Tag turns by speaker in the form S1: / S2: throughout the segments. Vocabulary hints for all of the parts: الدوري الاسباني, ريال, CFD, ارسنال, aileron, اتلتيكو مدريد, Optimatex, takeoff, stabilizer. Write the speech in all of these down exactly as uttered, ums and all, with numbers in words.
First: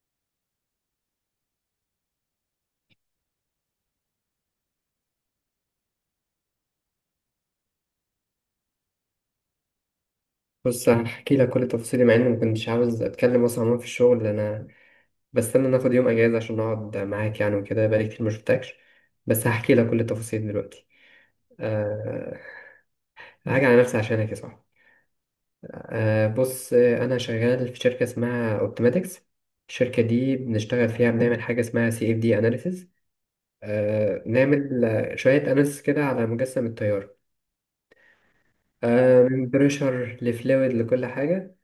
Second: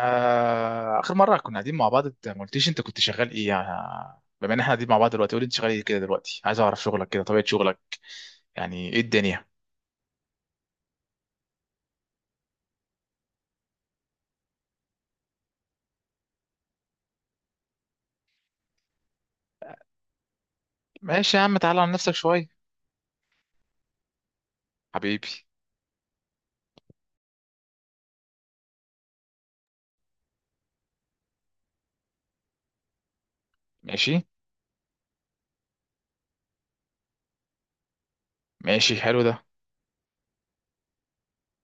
S1: آه، اخر مره كنا قاعدين مع بعض، انت ما قلتيش انت كنت شغال ايه يعني. بما ان احنا قاعدين مع بعض دلوقتي، قولي انت شغال ايه كده دلوقتي، عايز اعرف شغلك كده، طبيعه شغلك يعني ايه الدنيا.
S2: بص، هحكي لك كل تفاصيلي مع اني ما كنتش عاوز اتكلم اصلا. عموما في الشغل انا بستنى ناخد يوم اجازه عشان اقعد معاك يعني، وكده بقالي كتير ما شفتكش. بس هحكي لك كل التفاصيل دلوقتي.
S1: ماشي يا عم، تعالى عن نفسك
S2: أه.
S1: شويه.
S2: هاجي على نفسي عشانك يا صاحبي.
S1: حبيبي.
S2: أه، بص. آه، انا شغال في شركه اسمها اوبتيماتكس. الشركه دي بنشتغل فيها، بنعمل حاجه اسمها سي اف دي اناليسز. أه
S1: ماشي.
S2: نعمل آه، شويه اناليسز كده على مجسم التيار.
S1: ماشي حلو
S2: أه
S1: ده.
S2: من بريشر لفلويد لكل حاجه.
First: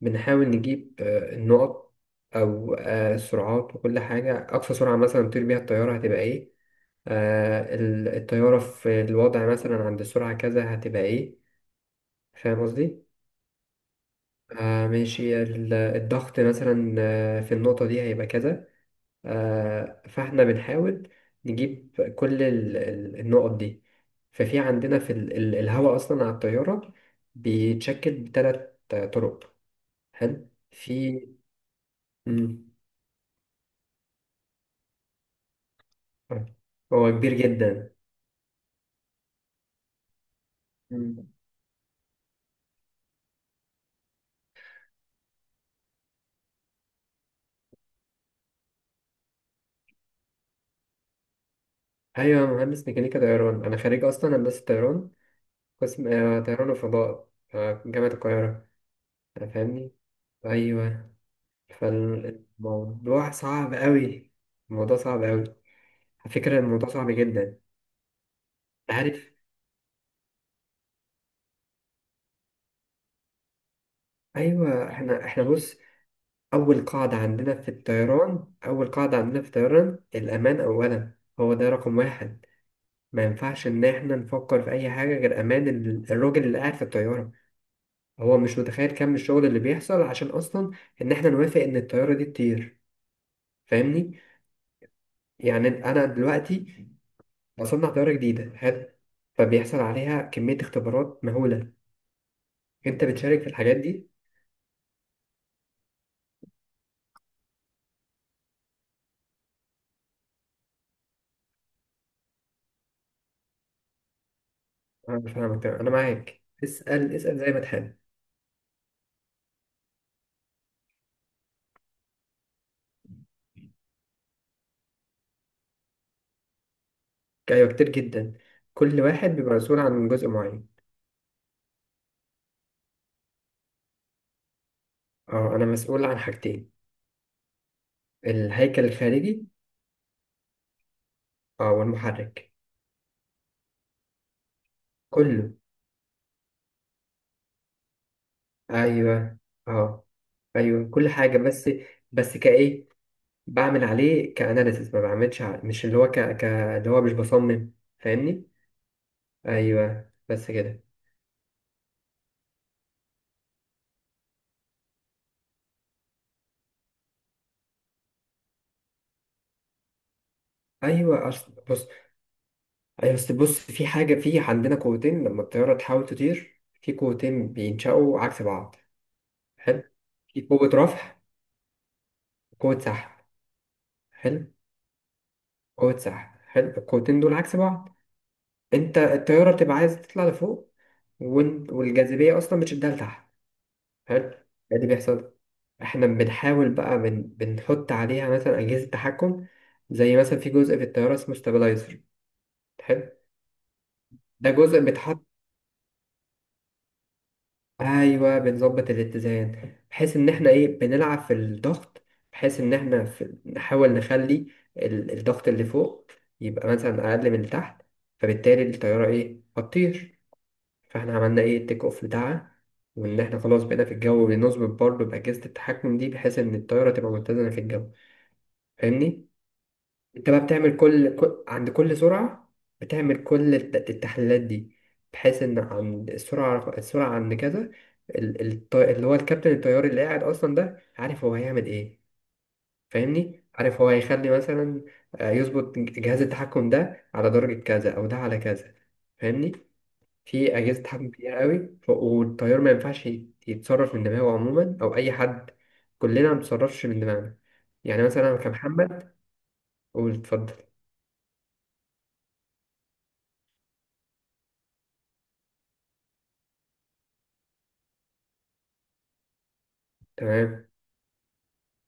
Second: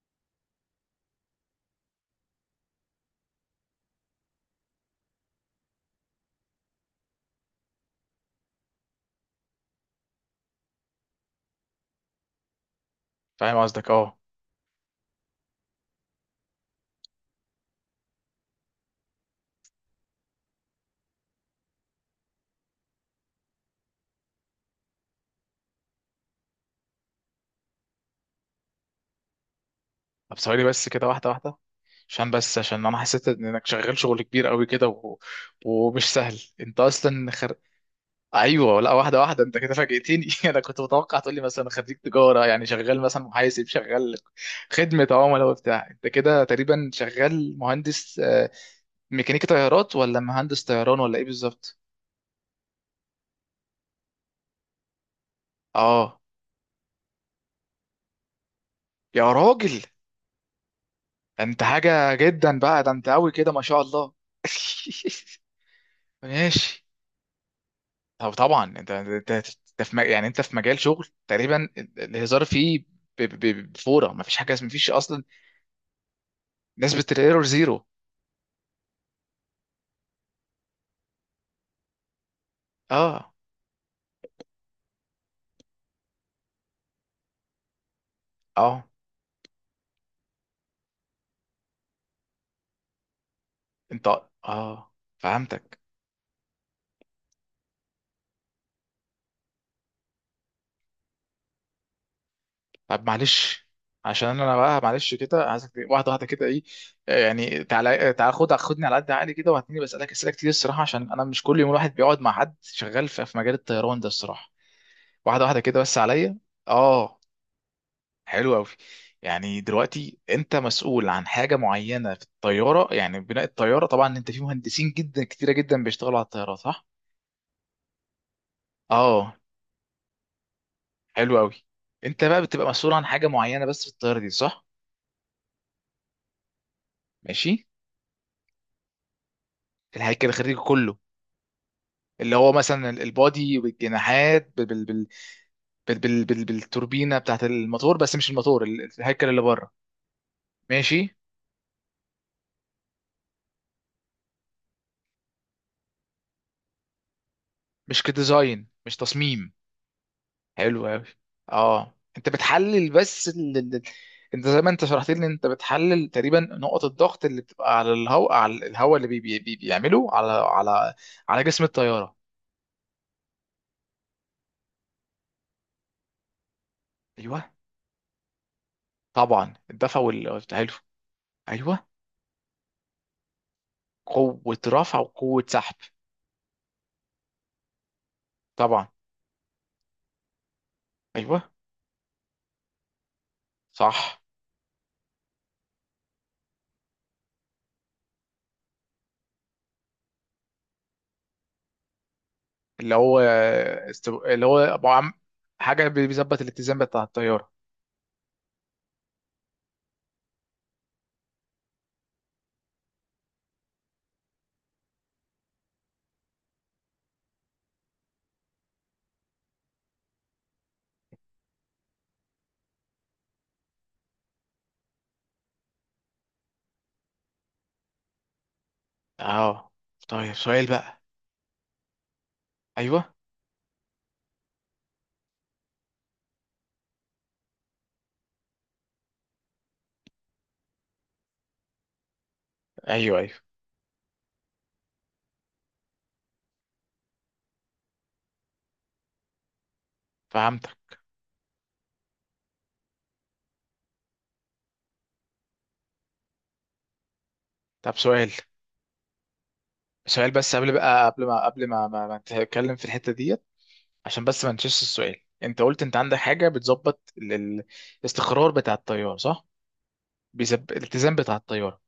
S2: بنحاول نجيب آه، النقط، أو آه، السرعات وكل حاجة. أقصى سرعة مثلا تطير بيها الطيارة هتبقى إيه؟ آه، ال- الطيارة في الوضع مثلا عند السرعة كذا هتبقى إيه. فاهم قصدي؟
S1: فاهم قصدك اه.
S2: آه ماشي. ال- الضغط مثلا آه، في النقطة دي هيبقى كذا. آه فاحنا بنحاول نجيب كل ال- ال- النقط دي. ففي عندنا في ال- ال- الهواء أصلا على الطيارة بيتشكل بثلاث طرق.
S1: طب
S2: حلو.
S1: ثواني بس كده،
S2: في.
S1: واحده واحده. عشان بس،
S2: مم.
S1: عشان انا حسيت انك شغال شغل كبير قوي كده، و... ومش سهل انت
S2: هو
S1: اصلا
S2: كبير
S1: خ...
S2: جدا.
S1: ايوه، لا واحده واحده، انت كده فاجئتني انا كنت متوقع
S2: مم.
S1: تقول لي مثلا خريج تجاره يعني شغال مثلا محاسب، شغال خدمه عملاء وبتاع. انت كده تقريبا شغال مهندس، آه، ميكانيكي طيارات، ولا مهندس طيران، ولا ايه بالظبط؟
S2: ايوه، أنا مهندس ميكانيكا طيران، انا خريج اصلا هندسه طيران. قسم
S1: اه.
S2: آه، طيران وفضاء، آه، جامعه القاهره.
S1: يا
S2: آه،
S1: راجل،
S2: فاهمني. ايوه.
S1: ده انت حاجه جدا بقى، ده انت قوي
S2: فالموضوع
S1: كده ما
S2: صعب
S1: شاء الله.
S2: قوي. الموضوع صعب قوي. على فكره
S1: ماشي.
S2: الموضوع صعب جدا.
S1: طب طبعا انت انت
S2: عارف.
S1: انت في م- يعني انت في مجال شغل تقريبا ال- الهزار فيه، ب- ب- بفوره، ما فيش حاجه، ما فيش
S2: ايوه.
S1: اصلا.
S2: احنا احنا بص. اول
S1: نسبه
S2: قاعده
S1: الايرور
S2: عندنا في
S1: زيرو.
S2: الطيران، اول قاعده عندنا في الطيران، الامان اولا. هو ده رقم واحد. ما
S1: اه.
S2: ينفعش ان احنا نفكر في اي حاجه غير امان ال- الراجل اللي قاعد في الطياره. هو مش
S1: اه.
S2: متخيل كم الشغل اللي بيحصل عشان اصلا ان احنا نوافق ان الطياره دي تطير.
S1: انت.
S2: فاهمني.
S1: اه
S2: يعني
S1: فهمتك.
S2: انا دلوقتي بصنع طياره جديده، حلو. فبيحصل عليها كميه اختبارات مهوله. انت
S1: طب
S2: بتشارك في
S1: معلش،
S2: الحاجات دي.
S1: عشان انا بقى معلش كده عايزك ت- واحده واحده كده. ايه آه، يعني تعالى، آه، تعالى خد خدني على قد عقلي كده، وهتني بسالك اسئله كتير الصراحه، عشان انا مش كل يوم الواحد بيقعد مع حد شغال في في مجال الطيران ده الصراحه.
S2: انا مش
S1: واحده واحده
S2: فاهمك تمام.
S1: كده
S2: انا
S1: بس عليا.
S2: معاك، اسال
S1: اه.
S2: اسال زي ما تحب.
S1: حلو قوي. يعني دلوقتي انت مسؤول عن حاجه معينه في الطياره؟ يعني بناء الطياره طبعا انت في مهندسين جدا كتيره جدا بيشتغلوا على الطياره، صح؟
S2: ايوه كتير جدا. كل واحد
S1: اه.
S2: بيبقى مسؤول عن جزء معين.
S1: حلو قوي. انت بقى بتبقى مسؤول عن حاجه معينه بس في الطياره دي، صح؟
S2: اه، انا مسؤول عن حاجتين.
S1: ماشي.
S2: الهيكل الخارجي.
S1: الهيكل الخارجي كله.
S2: اه،
S1: اللي هو
S2: والمحرك
S1: مثلا ال- البادي بالجناحات، بال بال بال
S2: كله.
S1: بال بال بال بالتوربينه بتاعت الموتور، بس مش الموتور، ال- الهيكل
S2: ايوه.
S1: اللي بره.
S2: اه. ايوه كل
S1: ماشي.
S2: حاجه بس. بس كايه، بعمل عليه كأناليسيس، ما بعملش ع- مش اللي هو ك... ك... اللي هو مش بصمم.
S1: مش
S2: فاهمني.
S1: كديزاين، مش تصميم.
S2: ايوه بس كده.
S1: حلو قوي. اه انت بتحلل بس ال... ال- ال- انت زي ما انت شرحت لي، انت بتحلل تقريبا نقط الضغط اللي بتبقى على الهواء، على الهواء اللي بي... بي... بي- بيعمله على على
S2: ايوه
S1: على
S2: اصل
S1: جسم
S2: بص.
S1: الطياره.
S2: ايوه اصل بص في حاجه. في عندنا قوتين. لما الطياره تحاول تطير في
S1: ايوه.
S2: قوتين بينشأوا عكس بعض.
S1: طبعا
S2: حلو.
S1: الدفع
S2: في
S1: وال،
S2: قوه
S1: حلو.
S2: رفع.
S1: ايوه.
S2: وقوه سحب. حلو.
S1: قوه رفع وقوه سحب.
S2: قوه سحب. حلو. القوتين دول عكس بعض.
S1: طبعا.
S2: انت الطياره بتبقى عايز تطلع لفوق،
S1: ايوه.
S2: وإن- والجاذبيه اصلا بتشدها لتحت.
S1: صح.
S2: حلو. إيه اللي بيحصل؟ احنا بنحاول بقى بن... بنحط عليها مثلا اجهزه تحكم. زي مثلا في جزء في الطياره اسمه ستابلايزر.
S1: اللي
S2: حلو.
S1: هو استو... اللي
S2: ده
S1: هو
S2: جزء
S1: أبو عم...
S2: بيتحط.
S1: حاجة بيظبط الاتزان بتاع الطيارة.
S2: ايوه، بنظبط الاتزان بحيث ان احنا ايه، بنلعب في الضغط. بحيث ان احنا في... نحاول نخلي ال... الضغط اللي فوق يبقى مثلا اقل من اللي تحت. فبالتالي الطياره ايه، هتطير. فاحنا عملنا ايه، التيك اوف بتاعها. وان احنا خلاص بقينا في الجو، بنظبط برضه باجهزه التحكم دي بحيث ان الطياره تبقى متزنه في الجو. فاهمني.
S1: اه.
S2: انت
S1: طيب
S2: بقى
S1: سؤال
S2: بتعمل
S1: بقى.
S2: كل كل- عند كل سرعة
S1: ايوه.
S2: بتعمل كل الت- التحليلات دي. بحيث ان عند السرعة السرعة عند كذا، ال- الط- اللي هو الكابتن الطيار اللي قاعد اصلا ده عارف هو هيعمل ايه.
S1: ايوه. ايوه
S2: فاهمني. عارف هو هيخلي مثلا آه، يظبط جهاز التحكم ده على درجة كذا او ده على كذا. فاهمني. في
S1: فهمتك.
S2: اجهزة تحكم كتير قوي، ف- والطيار ما ينفعش يتصرف من دماغه عموما، او اي حد. كلنا ما بنتصرفش من دماغنا.
S1: طب
S2: يعني
S1: سؤال،
S2: مثلا كمحمد. قول
S1: سؤال
S2: اتفضل.
S1: بس قبل بقى، قبل ما، قبل ما ما, ما نتكلم في الحتة ديت، عشان بس ما نشيش السؤال. انت قلت انت عندك حاجة بتظبط ال- ال- الاستقرار بتاع الطيارة، صح؟
S2: تمام.
S1: بيزب... الاتزان بتاع الطيارة.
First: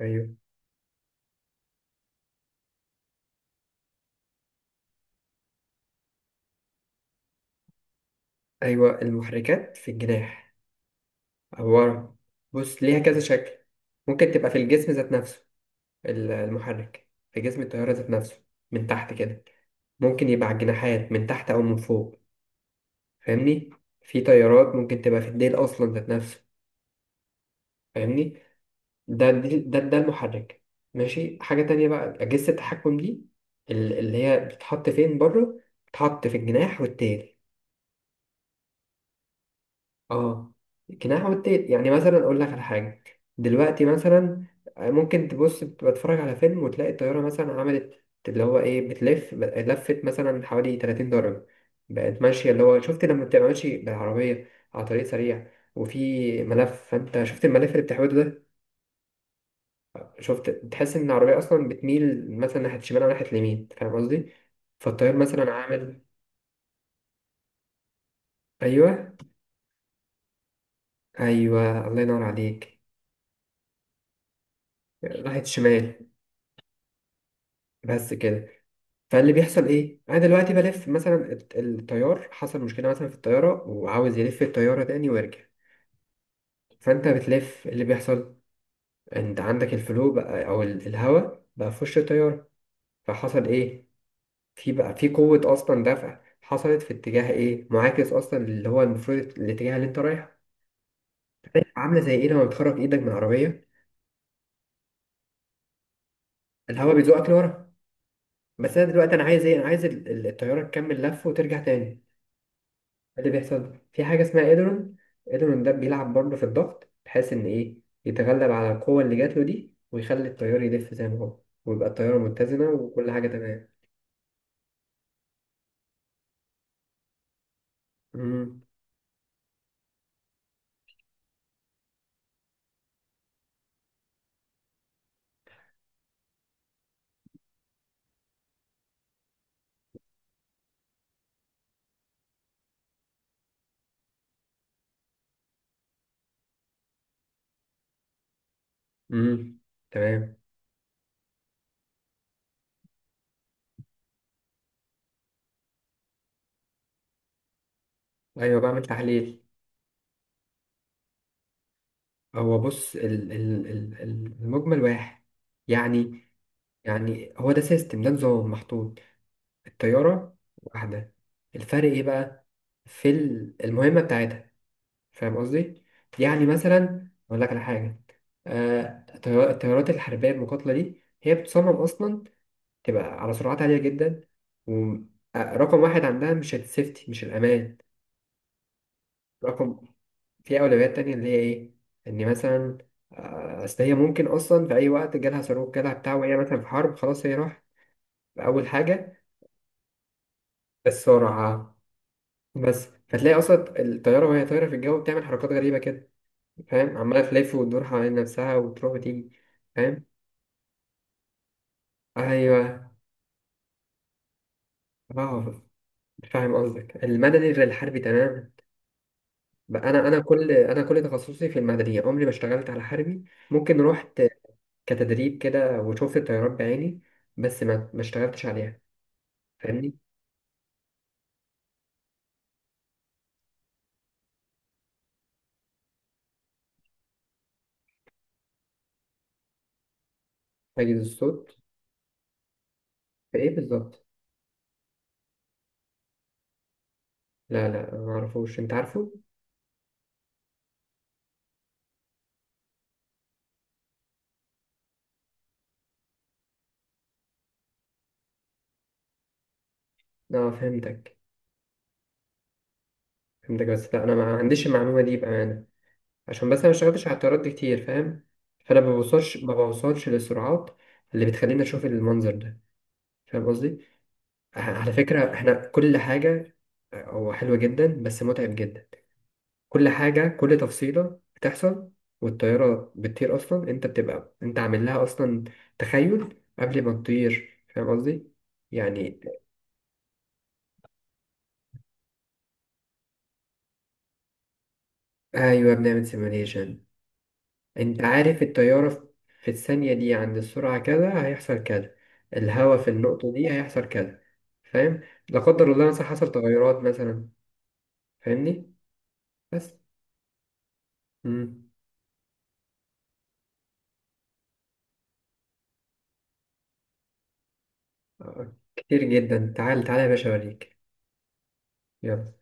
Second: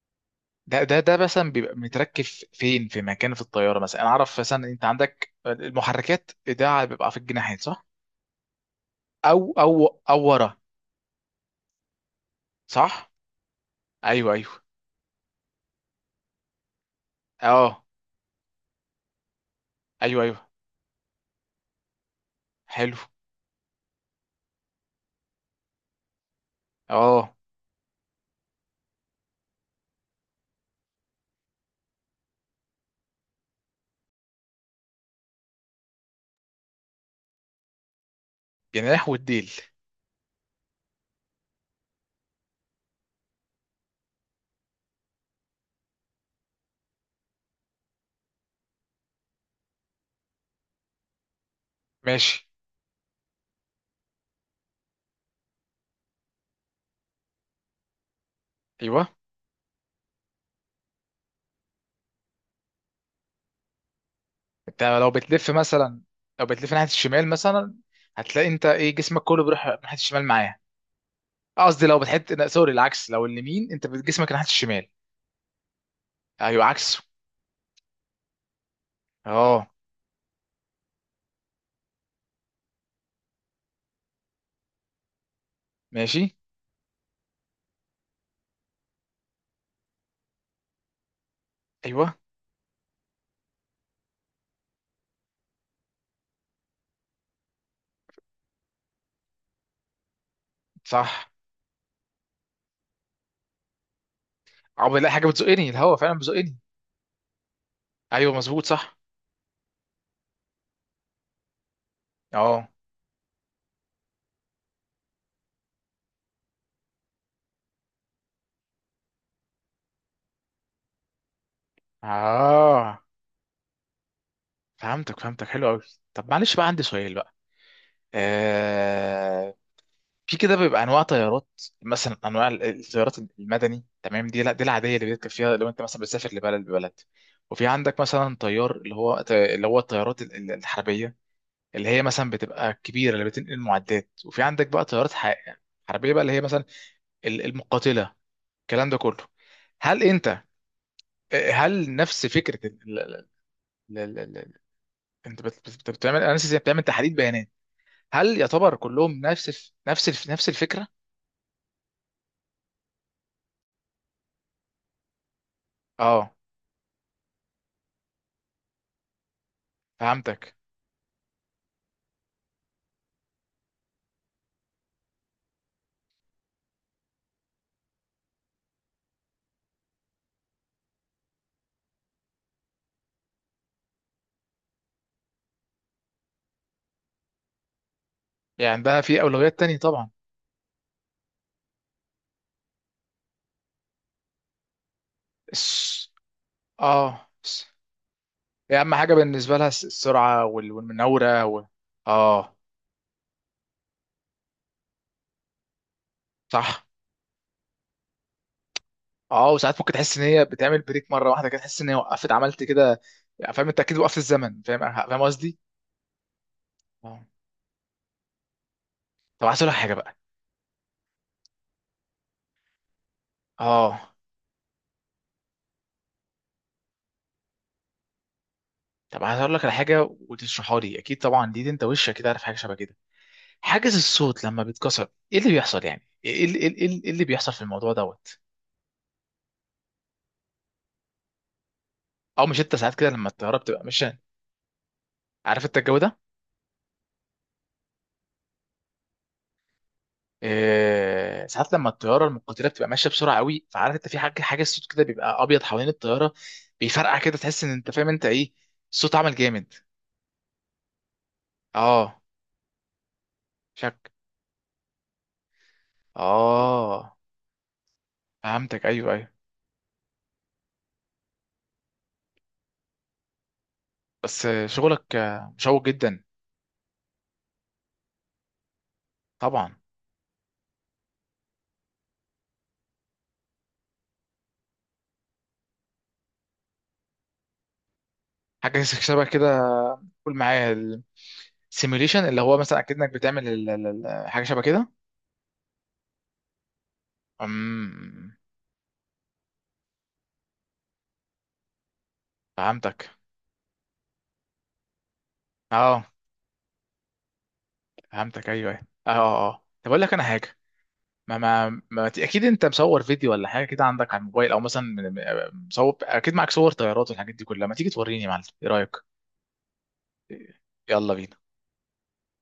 S2: أيوه.
S1: ده ده ده مثلا بيبقى متركب فين، في مكان في الطيارة؟ مثلا انا اعرف مثلا انت عندك المحركات، ده بيبقى في الجناحات صح؟
S2: أيوه
S1: او او
S2: المحركات في
S1: او ورا.
S2: الجناح. عبارة. بص ليها
S1: صح.
S2: كذا شكل. ممكن
S1: ايوه
S2: تبقى في
S1: ايوه.
S2: الجسم ذات نفسه. ال- المحرك في جسم
S1: اه.
S2: الطيارة ذات نفسه من تحت كده.
S1: ايوه
S2: ممكن يبقى
S1: ايوه.
S2: على الجناحات من تحت أو من فوق.
S1: حلو.
S2: فاهمني. في طيارات ممكن تبقى في الديل أصلا ذات نفسه.
S1: اه.
S2: فاهمني. ده ده ده, ده المحرك. ماشي. حاجة تانية بقى، أجهزة التحكم دي ال- اللي هي بتتحط فين؟ بره. بتتحط في الجناح والتيل.
S1: جناح والديل.
S2: اه، جناح والتيل. يعني مثلا اقول لك على حاجه، دلوقتي مثلا آه، ممكن تبص بتفرج على فيلم وتلاقي الطياره مثلا عملت اللي هو ايه، بتلف لفت مثلا حوالي 30 درجه. بقت
S1: ماشي.
S2: ماشيه اللي هو، شفت لما بتبقى ماشي بالعربيه على طريق سريع وفي ملف، فانت شفت الملف اللي بتحوله ده.
S1: ايوه.
S2: شفت تحس ان العربيه اصلا بتميل مثلا ناحيه الشمال او ناحيه اليمين. فاهم قصدي؟
S1: انت لو
S2: فالطيار
S1: بتلف
S2: مثلا
S1: مثلا،
S2: عامل.
S1: لو بتلف ناحيه الشمال مثلا، هتلاقي انت
S2: ايوه،
S1: ايه، جسمك كله بيروح ناحيه الشمال معاه. قصدي
S2: ايوه،
S1: لو
S2: الله ينور
S1: بتحط، لا سوري
S2: عليك.
S1: العكس، لو اليمين انت بت- جسمك ناحيه الشمال.
S2: راحت شمال.
S1: ايوه عكسه.
S2: بس كده. فاللي بيحصل
S1: اه.
S2: ايه، انا دلوقتي بلف مثلا الت- التيار. حصل مشكله مثلا في الطياره وعاوز يلف الطياره تاني ويرجع.
S1: ماشي.
S2: فانت بتلف، اللي بيحصل، انت عندك الفلو بقى او ال- الهواء بقى في وش
S1: ايوه.
S2: الطياره. فحصل ايه، في بقى في قوه اصلا دفع حصلت في اتجاه ايه، معاكس اصلا اللي هو المفروض الاتجاه اللي انت رايحه.
S1: صح.
S2: عامله زي ايه لما بتخرج ايدك من العربيه،
S1: عقبال الاقي حاجه بتزقني، الهوا فعلا بيزقني.
S2: الهواء بيزقك لورا.
S1: ايوه مظبوط،
S2: بس انا
S1: صح.
S2: دلوقتي انا عايز ايه، انا عايز ال- ال- الطياره تكمل لف وترجع تاني.
S1: اه.
S2: اللي بيحصل في حاجة اسمها إيدرون. إيدرون ده بيلعب برضه في الضغط بحيث إن إيه، يتغلب على القوة اللي جات له دي ويخلي التيار يلف زي ما هو، ويبقى الطيارة متزنة
S1: اه
S2: وكل حاجة تمام.
S1: فهمتك، فهمتك حلو قوي. طب معلش بقى، عندي سؤال بقى.
S2: امم.
S1: آه... في كده بيبقى انواع طيارات. مثلا انواع ال- الطيارات المدني، تمام؟ دي لا، دي العاديه اللي بيركب فيها لو انت مثلا بتسافر لبلد ببلد. وفي عندك مثلا طيار، اللي هو اللي هو الطيارات ال- ال- الحربيه، اللي هي مثلا بتبقى كبيره اللي بتنقل معدات. وفي عندك بقى طيارات ح- حربيه بقى، اللي هي مثلا ال- المقاتله، الكلام ده كله.
S2: امم.
S1: هل
S2: تمام.
S1: انت، هل نفس فكره ال- ال- ال- ال- ال- انت بت- بت- بتعمل، انا نسيت، بتعمل تحليل بيانات، هل
S2: أيوه،
S1: يعتبر
S2: بعمل
S1: كلهم
S2: تحليل.
S1: نفس الف- نفس الف- نفس الفكره؟
S2: هو بص، ال ال ال ال- المجمل واحد يعني
S1: اه
S2: يعني هو ده سيستم، ده نظام محطوط. الطيارة
S1: فهمتك.
S2: واحدة. الفرق إيه بقى؟ في ال- المهمة بتاعتها. فاهم قصدي؟ يعني مثلا أقول لك على حاجة، آه، الطيار- الطيارات الحربية المقاتلة دي هي بتصمم أصلا تبقى على سرعات عالية جدا. ورقم واحد عندها مش السيفتي، مش الأمان.
S1: يعني عندها في أولويات تانية
S2: رقم.
S1: طبعا.
S2: في أولويات تانية اللي هي إيه؟ إن مثلا آه، أصل هي ممكن أصلا في أي وقت جالها صاروخ جالها
S1: الس...
S2: بتاع، وهي مثلا في حرب، خلاص
S1: اه
S2: هي راحت.
S1: الس...
S2: أول
S1: هي أهم حاجة
S2: حاجة
S1: بالنسبة لها الس- السرعة وال... والمناورة و...
S2: السرعة.
S1: اه.
S2: بس فتلاقي أصلا الطيارة وهي طايرة في الجو بتعمل حركات غريبة كده.
S1: صح.
S2: فاهم. عمالة تلف وتدور حوالين نفسها وتروح وتيجي.
S1: اه. وساعات ممكن
S2: فاهم.
S1: تحس إن هي بتعمل بريك مرة واحدة كده، تحس إن هي وقفت عملت
S2: أيوه.
S1: كده يعني. فاهم أنت أكيد، وقفت الزمن، فاهم فاهم قصدي؟
S2: اه. فاهم قصدك،
S1: اه.
S2: المدني غير الحربي تماما.
S1: طب عايز أقول لك
S2: بقى
S1: حاجة
S2: أنا
S1: بقى.
S2: أنا كل أنا كل تخصصي في المدني، عمري ما اشتغلت على حربي. ممكن
S1: اه.
S2: رحت كتدريب كده وشفت الطيارات بعيني، بس ما ما اشتغلتش عليها.
S1: طب عايز أقول لك على
S2: فاهمني.
S1: حاجة وتشرحها لي، أكيد طبعا دي, دي أنت وشك كده عارف حاجة شبه كده. حاجز الصوت لما بيتكسر إيه اللي بيحصل يعني؟ إيه, إيه, إيه, إيه إيه اللي بيحصل في الموضوع دوت؟
S2: حاجز الصوت.
S1: أو مش أنت ساعات كده لما
S2: في إيه
S1: الطيارة بتبقى
S2: بالظبط؟
S1: ماشية، عارف أنت الجو ده؟
S2: لا، لا، ما أعرفوش. أنت عارفه؟
S1: آه، ساعات لما الطياره المقاتله بتبقى ماشيه بسرعه قوي، فعارف انت في حاجه، حاجه الصوت كده بيبقى ابيض حوالين الطياره، بيفرقع كده، تحس ان انت فاهم انت ايه، الصوت عمل جامد.
S2: أه، فهمتك.
S1: اه.
S2: فهمتك، بس لا،
S1: شك.
S2: أنا ما عنديش المعلومة دي بأمانة. عشان بس انا مشتغلتش
S1: اه
S2: على الطيارات دي كتير، فاهم. فانا
S1: فهمتك.
S2: ما
S1: ايوه ايوه.
S2: بوصلش، ما بوصلش للسرعات اللي بتخليني اشوف المنظر ده. فاهم قصدي.
S1: بس
S2: ع-
S1: آه،
S2: على
S1: شغلك
S2: فكره
S1: آه،
S2: احنا
S1: مشوق
S2: كل
S1: جدا.
S2: حاجه. أه، هو حلوه جدا بس متعب جدا.
S1: طبعا.
S2: كل حاجه، كل تفصيله بتحصل والطياره بتطير اصلا، انت بتبقى انت عامل لها اصلا تخيل قبل ما تطير. فاهم قصدي
S1: حاجه
S2: يعني.
S1: شبه كده. قول معايا، السيميوليشن، اللي هو مثلا اكيد انك بتعمل ال- ال- ال- حاجه شبه كده.
S2: ايوه، بنعمل سيميوليشن. انت
S1: امم.
S2: عارف التيارة في في الثانية دي عند السرعة كذا هيحصل كذا. الهواء في
S1: فهمتك.
S2: النقطة دي هيحصل كذا. فاهم. لا قدر الله
S1: اه
S2: مثلا حصل تغيرات مثلا.
S1: فهمتك. ايوه
S2: فاهمني.
S1: ايوه. اه. اه. آه.
S2: بس.
S1: طب اقول لك انا حاجه. ما
S2: مم.
S1: ما, ما ت- اكيد انت مصور فيديو ولا حاجه كده عندك على الموبايل، او مثلا من- من- مصور، اكيد معاك صور طيارات والحاجات دي كلها، ما تيجي توريني يا معلم،
S2: آه،
S1: ايه رايك؟
S2: كتير جدا. تعال تعال يا باشا اوريك.
S1: يلا بينا.
S2: يلا